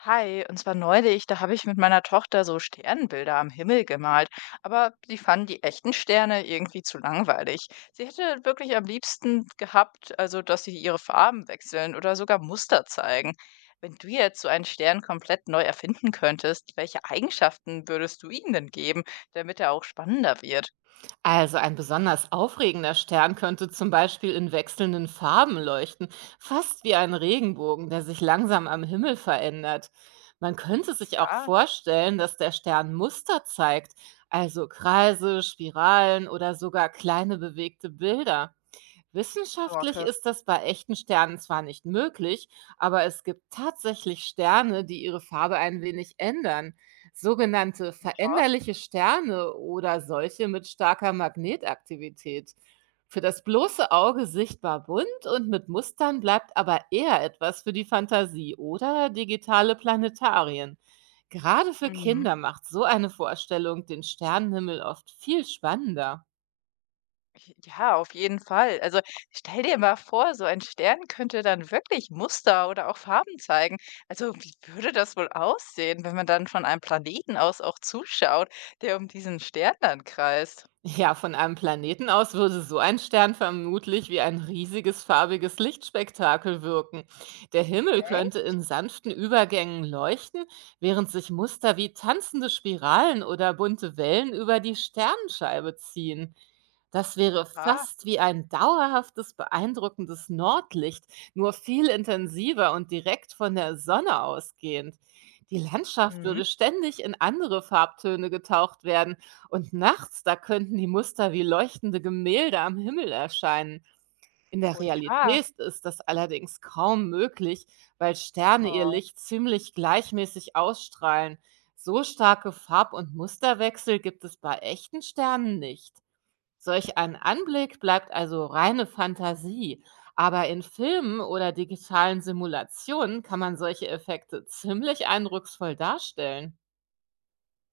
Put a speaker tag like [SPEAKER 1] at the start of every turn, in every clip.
[SPEAKER 1] Hi, und zwar neulich, da habe ich mit meiner Tochter so Sternbilder am Himmel gemalt, aber sie fanden die echten Sterne irgendwie zu langweilig. Sie hätte wirklich am liebsten gehabt, also dass sie ihre Farben wechseln oder sogar Muster zeigen. Wenn du jetzt so einen Stern komplett neu erfinden könntest, welche Eigenschaften würdest du ihm denn geben, damit er auch spannender wird?
[SPEAKER 2] Also ein besonders aufregender Stern könnte zum Beispiel in wechselnden Farben leuchten, fast wie ein Regenbogen, der sich langsam am Himmel verändert. Man könnte sich auch
[SPEAKER 1] Ja,
[SPEAKER 2] vorstellen, dass der Stern Muster zeigt, also Kreise, Spiralen oder sogar kleine bewegte Bilder. Wissenschaftlich
[SPEAKER 1] Norke.
[SPEAKER 2] ist das bei echten Sternen zwar nicht möglich, aber es gibt tatsächlich Sterne, die ihre Farbe ein wenig ändern. Sogenannte
[SPEAKER 1] Ja.
[SPEAKER 2] veränderliche Sterne oder solche mit starker Magnetaktivität. Für das bloße Auge sichtbar bunt und mit Mustern bleibt aber eher etwas für die Fantasie oder digitale Planetarien. Gerade für
[SPEAKER 1] Mhm.
[SPEAKER 2] Kinder macht so eine Vorstellung den Sternenhimmel oft viel spannender.
[SPEAKER 1] Ja, auf jeden Fall. Also stell dir mal vor, so ein Stern könnte dann wirklich Muster oder auch Farben zeigen. Also wie würde das wohl aussehen, wenn man dann von einem Planeten aus auch zuschaut, der um diesen Stern dann kreist?
[SPEAKER 2] Ja, von einem Planeten aus würde so ein Stern vermutlich wie ein riesiges farbiges Lichtspektakel wirken. Der Himmel könnte
[SPEAKER 1] Echt?
[SPEAKER 2] in sanften Übergängen leuchten, während sich Muster wie tanzende Spiralen oder bunte Wellen über die Sternenscheibe ziehen. Das wäre
[SPEAKER 1] Ja.
[SPEAKER 2] fast wie ein dauerhaftes, beeindruckendes Nordlicht, nur viel intensiver und direkt von der Sonne ausgehend. Die Landschaft
[SPEAKER 1] Mhm.
[SPEAKER 2] würde ständig in andere Farbtöne getaucht werden und nachts, da könnten die Muster wie leuchtende Gemälde am Himmel erscheinen. In der
[SPEAKER 1] Oh ja.
[SPEAKER 2] Realität ist das allerdings kaum möglich, weil Sterne ihr
[SPEAKER 1] Oh.
[SPEAKER 2] Licht ziemlich gleichmäßig ausstrahlen. So starke Farb- und Musterwechsel gibt es bei echten Sternen nicht. Solch ein Anblick bleibt also reine Fantasie, aber in Filmen oder digitalen Simulationen kann man solche Effekte ziemlich eindrucksvoll darstellen.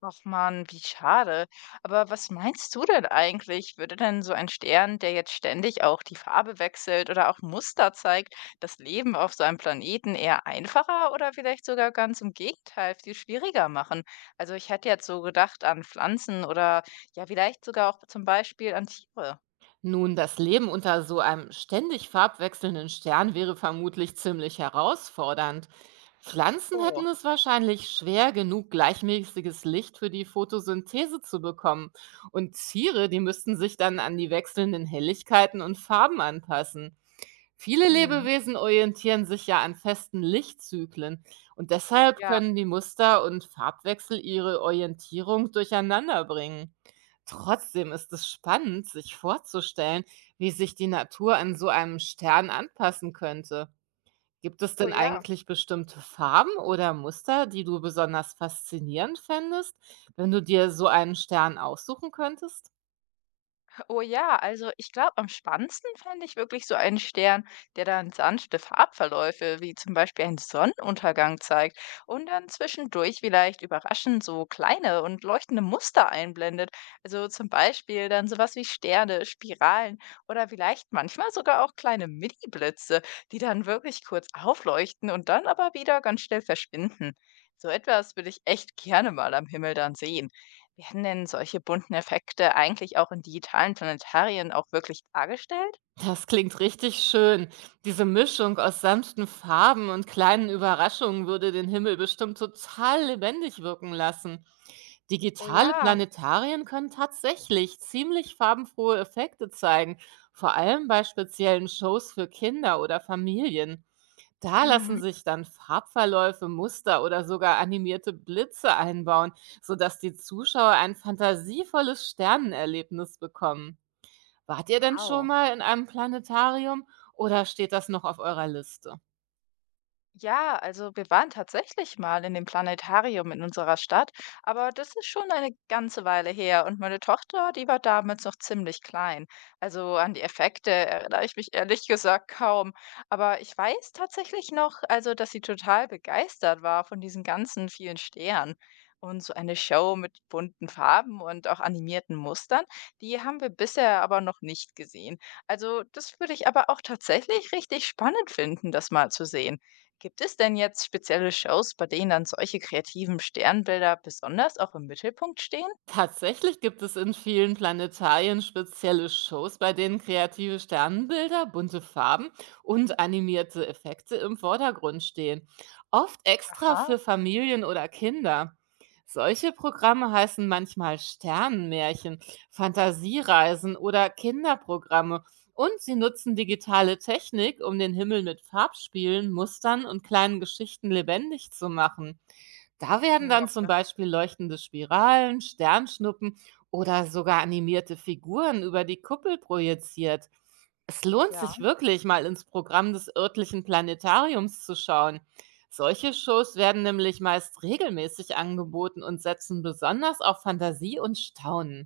[SPEAKER 1] Och man, wie schade. Aber was meinst du denn eigentlich? Würde denn so ein Stern, der jetzt ständig auch die Farbe wechselt oder auch Muster zeigt, das Leben auf seinem Planeten eher einfacher oder vielleicht sogar ganz im Gegenteil viel schwieriger machen? Also ich hätte jetzt so gedacht an Pflanzen oder ja, vielleicht sogar auch zum Beispiel an Tiere.
[SPEAKER 2] Nun, das Leben unter so einem ständig farbwechselnden Stern wäre vermutlich ziemlich herausfordernd. Pflanzen hätten
[SPEAKER 1] Oh.
[SPEAKER 2] es wahrscheinlich schwer genug, gleichmäßiges Licht für die Photosynthese zu bekommen. Und Tiere, die müssten sich dann an die wechselnden Helligkeiten und Farben anpassen. Viele
[SPEAKER 1] Mhm.
[SPEAKER 2] Lebewesen orientieren sich ja an festen Lichtzyklen und deshalb
[SPEAKER 1] Ja.
[SPEAKER 2] können die Muster und Farbwechsel ihre Orientierung durcheinander bringen. Trotzdem ist es spannend, sich vorzustellen, wie sich die Natur an so einem Stern anpassen könnte. Gibt es
[SPEAKER 1] Oh
[SPEAKER 2] denn
[SPEAKER 1] ja.
[SPEAKER 2] eigentlich bestimmte Farben oder Muster, die du besonders faszinierend fändest, wenn du dir so einen Stern aussuchen könntest?
[SPEAKER 1] Oh ja, also ich glaube, am spannendsten fände ich wirklich so einen Stern, der dann sanfte Farbverläufe wie zum Beispiel einen Sonnenuntergang zeigt und dann zwischendurch vielleicht überraschend so kleine und leuchtende Muster einblendet. Also zum Beispiel dann sowas wie Sterne, Spiralen oder vielleicht manchmal sogar auch kleine Mini-Blitze, die dann wirklich kurz aufleuchten und dann aber wieder ganz schnell verschwinden. So etwas würde ich echt gerne mal am Himmel dann sehen. Werden denn solche bunten Effekte eigentlich auch in digitalen Planetarien auch wirklich dargestellt?
[SPEAKER 2] Das klingt richtig schön. Diese Mischung aus sanften Farben und kleinen Überraschungen würde den Himmel bestimmt total lebendig wirken lassen.
[SPEAKER 1] Oh
[SPEAKER 2] Digitale
[SPEAKER 1] ja.
[SPEAKER 2] Planetarien können tatsächlich ziemlich farbenfrohe Effekte zeigen, vor allem bei speziellen Shows für Kinder oder Familien. Da lassen
[SPEAKER 1] Mhm.
[SPEAKER 2] sich dann Farbverläufe, Muster oder sogar animierte Blitze einbauen, sodass die Zuschauer ein fantasievolles Sternenerlebnis bekommen. Wart ihr denn schon
[SPEAKER 1] Wow.
[SPEAKER 2] mal in einem Planetarium oder steht das noch auf eurer Liste?
[SPEAKER 1] Ja, also wir waren tatsächlich mal in dem Planetarium in unserer Stadt, aber das ist schon eine ganze Weile her und meine Tochter, die war damals noch ziemlich klein. Also an die Effekte erinnere ich mich ehrlich gesagt kaum, aber ich weiß tatsächlich noch, also dass sie total begeistert war von diesen ganzen vielen Sternen. Und so eine Show mit bunten Farben und auch animierten Mustern, die haben wir bisher aber noch nicht gesehen. Also das würde ich aber auch tatsächlich richtig spannend finden, das mal zu sehen. Gibt es denn jetzt spezielle Shows, bei denen dann solche kreativen Sternbilder besonders auch im Mittelpunkt stehen?
[SPEAKER 2] Tatsächlich gibt es in vielen Planetarien spezielle Shows, bei denen kreative Sternbilder, bunte Farben und animierte Effekte im Vordergrund stehen. Oft extra
[SPEAKER 1] Aha,
[SPEAKER 2] für Familien oder Kinder. Solche Programme heißen manchmal Sternenmärchen, Fantasiereisen oder Kinderprogramme. Und sie nutzen digitale Technik, um den Himmel mit Farbspielen, Mustern und kleinen Geschichten lebendig zu machen. Da werden dann zum
[SPEAKER 1] Knorke.
[SPEAKER 2] Beispiel leuchtende Spiralen, Sternschnuppen oder sogar animierte Figuren über die Kuppel projiziert. Es lohnt
[SPEAKER 1] Ja.
[SPEAKER 2] sich wirklich, mal ins Programm des örtlichen Planetariums zu schauen. Solche Shows werden nämlich meist regelmäßig angeboten und setzen besonders auf Fantasie und Staunen.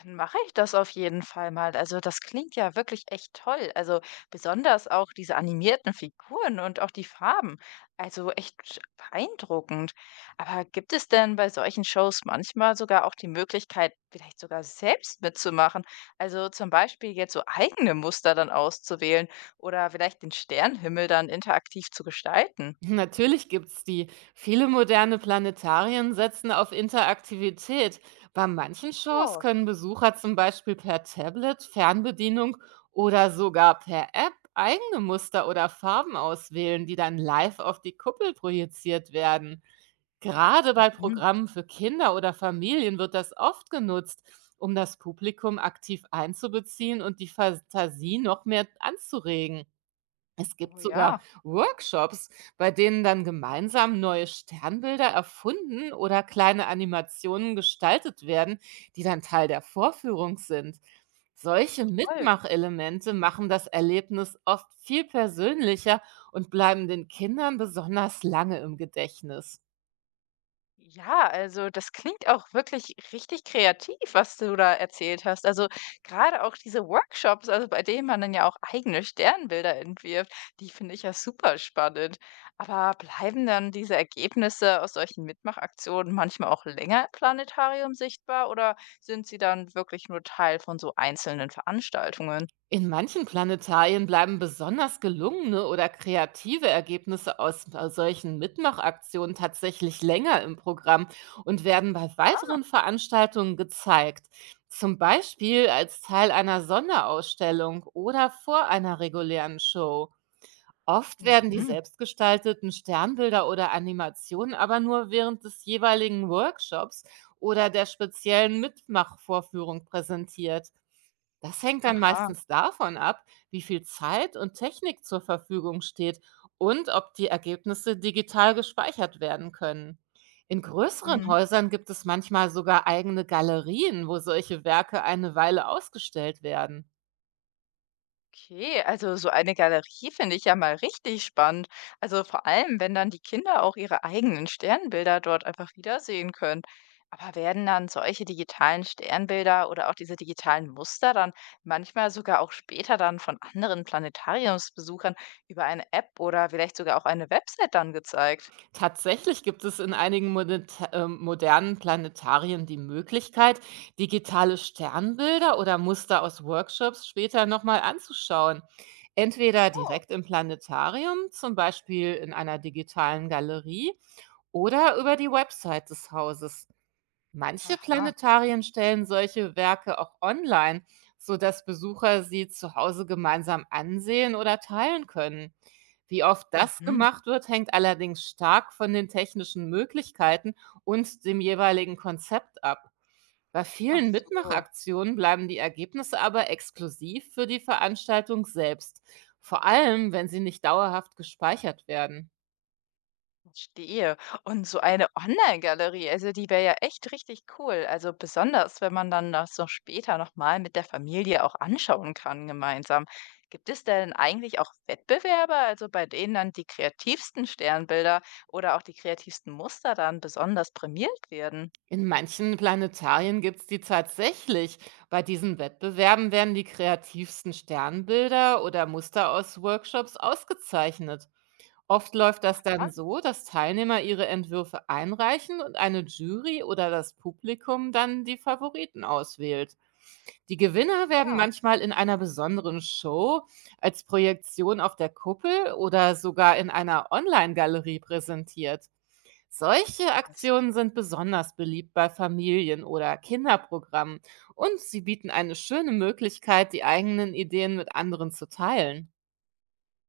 [SPEAKER 1] Dann mache ich das auf jeden Fall mal. Also, das klingt ja wirklich echt toll. Also, besonders auch diese animierten Figuren und auch die Farben. Also, echt beeindruckend. Aber gibt es denn bei solchen Shows manchmal sogar auch die Möglichkeit, vielleicht sogar selbst mitzumachen? Also, zum Beispiel jetzt so eigene Muster dann auszuwählen oder vielleicht den Sternenhimmel dann interaktiv zu gestalten?
[SPEAKER 2] Natürlich gibt's die. Viele moderne Planetarien setzen auf Interaktivität. Bei manchen Shows
[SPEAKER 1] Oh,
[SPEAKER 2] können Besucher zum Beispiel per Tablet, Fernbedienung oder sogar per App eigene Muster oder Farben auswählen, die dann live auf die Kuppel projiziert werden. Gerade bei
[SPEAKER 1] mhm.
[SPEAKER 2] Programmen für Kinder oder Familien wird das oft genutzt, um das Publikum aktiv einzubeziehen und die Fantasie noch mehr anzuregen. Es gibt
[SPEAKER 1] Oh
[SPEAKER 2] sogar
[SPEAKER 1] ja,
[SPEAKER 2] Workshops, bei denen dann gemeinsam neue Sternbilder erfunden oder kleine Animationen gestaltet werden, die dann Teil der Vorführung sind. Solche
[SPEAKER 1] toll.
[SPEAKER 2] Mitmachelemente machen das Erlebnis oft viel persönlicher und bleiben den Kindern besonders lange im Gedächtnis.
[SPEAKER 1] Ja, also das klingt auch wirklich richtig kreativ, was du da erzählt hast. Also gerade auch diese Workshops, also bei denen man dann ja auch eigene Sternbilder entwirft, die finde ich ja super spannend. Aber bleiben dann diese Ergebnisse aus solchen Mitmachaktionen manchmal auch länger im Planetarium sichtbar oder sind sie dann wirklich nur Teil von so einzelnen Veranstaltungen?
[SPEAKER 2] In manchen Planetarien bleiben besonders gelungene oder kreative Ergebnisse aus solchen Mitmachaktionen tatsächlich länger im Programm und werden bei weiteren Veranstaltungen gezeigt, zum Beispiel als Teil einer Sonderausstellung oder vor einer regulären Show. Oft
[SPEAKER 1] Ah,
[SPEAKER 2] werden die
[SPEAKER 1] mhm.
[SPEAKER 2] selbstgestalteten Sternbilder oder Animationen aber nur während des jeweiligen Workshops oder der speziellen Mitmachvorführung präsentiert. Das hängt dann
[SPEAKER 1] Aha.
[SPEAKER 2] meistens davon ab, wie viel Zeit und Technik zur Verfügung steht und ob die Ergebnisse digital gespeichert werden können. In größeren
[SPEAKER 1] Mm.
[SPEAKER 2] Häusern gibt es manchmal sogar eigene Galerien, wo solche Werke eine Weile ausgestellt werden.
[SPEAKER 1] Okay, also so eine Galerie finde ich ja mal richtig spannend. Also vor allem, wenn dann die Kinder auch ihre eigenen Sternbilder dort einfach wiedersehen können. Aber werden dann solche digitalen Sternbilder oder auch diese digitalen Muster dann manchmal sogar auch später dann von anderen Planetariumsbesuchern über eine App oder vielleicht sogar auch eine Website dann gezeigt?
[SPEAKER 2] Tatsächlich gibt es in einigen modernen Planetarien die Möglichkeit, digitale Sternbilder oder Muster aus Workshops später nochmal anzuschauen. Entweder
[SPEAKER 1] Oh,
[SPEAKER 2] direkt im Planetarium, zum Beispiel in einer digitalen Galerie, oder über die Website des Hauses. Manche
[SPEAKER 1] aha.
[SPEAKER 2] Planetarien stellen solche Werke auch online, sodass Besucher sie zu Hause gemeinsam ansehen oder teilen können. Wie oft das
[SPEAKER 1] Mhm.
[SPEAKER 2] gemacht wird, hängt allerdings stark von den technischen Möglichkeiten und dem jeweiligen Konzept ab. Bei
[SPEAKER 1] Ach
[SPEAKER 2] vielen
[SPEAKER 1] so.
[SPEAKER 2] Mitmachaktionen bleiben die Ergebnisse aber exklusiv für die Veranstaltung selbst, vor allem wenn sie nicht dauerhaft gespeichert werden.
[SPEAKER 1] Verstehe. Und so eine Online-Galerie, also die wäre ja echt richtig cool. Also besonders, wenn man dann das noch später nochmal mit der Familie auch anschauen kann gemeinsam. Gibt es denn eigentlich auch Wettbewerbe, also bei denen dann die kreativsten Sternbilder oder auch die kreativsten Muster dann besonders prämiert werden?
[SPEAKER 2] In manchen Planetarien gibt es die tatsächlich. Bei diesen Wettbewerben werden die kreativsten Sternbilder oder Muster aus Workshops ausgezeichnet. Oft läuft das
[SPEAKER 1] Aha,
[SPEAKER 2] dann so, dass Teilnehmer ihre Entwürfe einreichen und eine Jury oder das Publikum dann die Favoriten auswählt. Die Gewinner werden
[SPEAKER 1] ja.
[SPEAKER 2] manchmal in einer besonderen Show, als Projektion auf der Kuppel oder sogar in einer Online-Galerie präsentiert. Solche Aktionen sind besonders beliebt bei Familien oder Kinderprogrammen und sie bieten eine schöne Möglichkeit, die eigenen Ideen mit anderen zu teilen.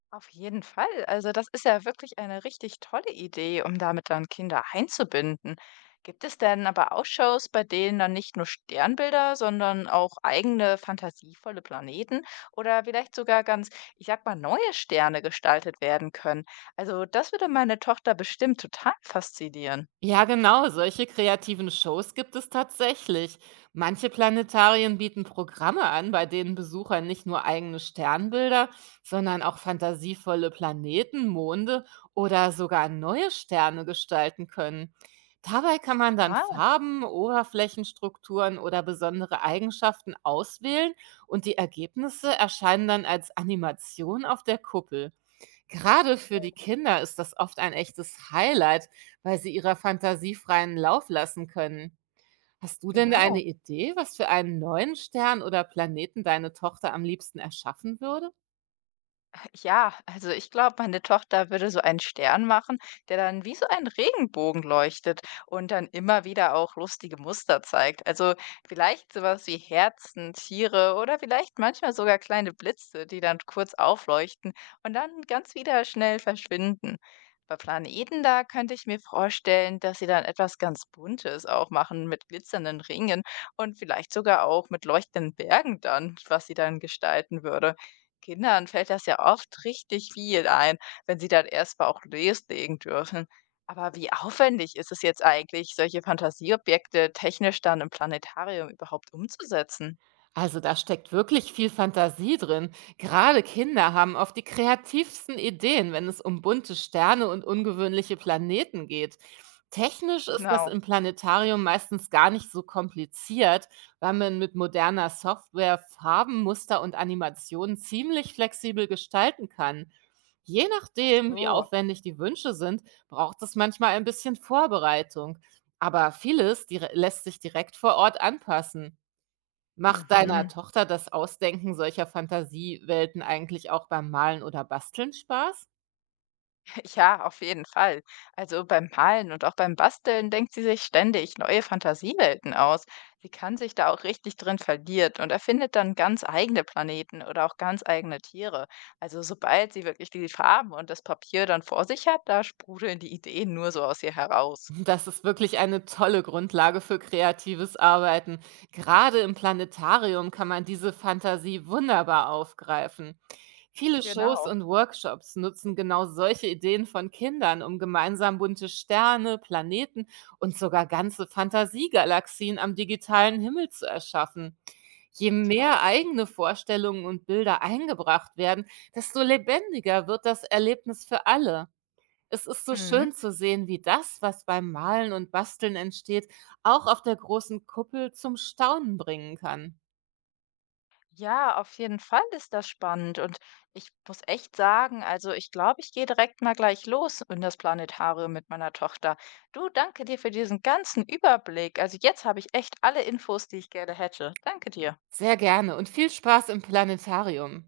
[SPEAKER 1] Auf jeden Fall. Also das ist ja wirklich eine richtig tolle Idee, um damit dann Kinder einzubinden. Gibt es denn aber auch Shows, bei denen dann nicht nur Sternbilder, sondern auch eigene fantasievolle Planeten oder vielleicht sogar ganz, ich sag mal, neue Sterne gestaltet werden können? Also das würde meine Tochter bestimmt total faszinieren.
[SPEAKER 2] Ja, genau, solche kreativen Shows gibt es tatsächlich. Manche Planetarien bieten Programme an, bei denen Besucher nicht nur eigene Sternbilder, sondern auch fantasievolle Planeten, Monde oder sogar neue Sterne gestalten können. Dabei kann man dann
[SPEAKER 1] Ah,
[SPEAKER 2] Farben, Oberflächenstrukturen oder besondere Eigenschaften auswählen und die Ergebnisse erscheinen dann als Animation auf der Kuppel. Gerade für die Kinder ist das oft ein echtes Highlight, weil sie ihrer Fantasie freien Lauf lassen können. Hast du denn eine
[SPEAKER 1] genau.
[SPEAKER 2] Idee, was für einen neuen Stern oder Planeten deine Tochter am liebsten erschaffen würde?
[SPEAKER 1] Ja, also ich glaube, meine Tochter würde so einen Stern machen, der dann wie so ein Regenbogen leuchtet und dann immer wieder auch lustige Muster zeigt. Also vielleicht sowas wie Herzen, Tiere oder vielleicht manchmal sogar kleine Blitze, die dann kurz aufleuchten und dann ganz wieder schnell verschwinden. Bei Planeten da könnte ich mir vorstellen, dass sie dann etwas ganz Buntes auch machen mit glitzernden Ringen und vielleicht sogar auch mit leuchtenden Bergen dann, was sie dann gestalten würde. Kindern fällt das ja oft richtig viel ein, wenn sie dann erst mal auch loslegen dürfen. Aber wie aufwendig ist es jetzt eigentlich, solche Fantasieobjekte technisch dann im Planetarium überhaupt umzusetzen?
[SPEAKER 2] Also da steckt wirklich viel Fantasie drin. Gerade Kinder haben oft die kreativsten Ideen, wenn es um bunte Sterne und ungewöhnliche Planeten geht. Technisch ist das
[SPEAKER 1] Genau.
[SPEAKER 2] im Planetarium meistens gar nicht so kompliziert, weil man mit moderner Software Farben, Muster und Animationen ziemlich flexibel gestalten kann. Je
[SPEAKER 1] Ach
[SPEAKER 2] nachdem, wie
[SPEAKER 1] so.
[SPEAKER 2] aufwendig die Wünsche sind, braucht es manchmal ein bisschen Vorbereitung. Aber vieles lässt sich direkt vor Ort anpassen. Macht deiner
[SPEAKER 1] Mhm.
[SPEAKER 2] Tochter das Ausdenken solcher Fantasiewelten eigentlich auch beim Malen oder Basteln Spaß?
[SPEAKER 1] Ja, auf jeden Fall. Also beim Malen und auch beim Basteln denkt sie sich ständig neue Fantasiewelten aus. Sie kann sich da auch richtig drin verliert und erfindet dann ganz eigene Planeten oder auch ganz eigene Tiere. Also sobald sie wirklich die Farben und das Papier dann vor sich hat, da sprudeln die Ideen nur so aus ihr heraus.
[SPEAKER 2] Das ist wirklich eine tolle Grundlage für kreatives Arbeiten. Gerade im Planetarium kann man diese Fantasie wunderbar aufgreifen. Viele Shows
[SPEAKER 1] Genau.
[SPEAKER 2] und Workshops nutzen genau solche Ideen von Kindern, um gemeinsam bunte Sterne, Planeten und sogar ganze Fantasiegalaxien am digitalen Himmel zu erschaffen. Je mehr
[SPEAKER 1] Toll.
[SPEAKER 2] eigene Vorstellungen und Bilder eingebracht werden, desto lebendiger wird das Erlebnis für alle. Es ist so
[SPEAKER 1] Mhm.
[SPEAKER 2] schön zu sehen, wie das, was beim Malen und Basteln entsteht, auch auf der großen Kuppel zum Staunen bringen kann.
[SPEAKER 1] Ja, auf jeden Fall ist das spannend und ich muss echt sagen, also ich glaube, ich gehe direkt mal gleich los in das Planetarium mit meiner Tochter. Du, danke dir für diesen ganzen Überblick. Also jetzt habe ich echt alle Infos, die ich gerne hätte. Danke dir.
[SPEAKER 2] Sehr gerne und viel Spaß im Planetarium.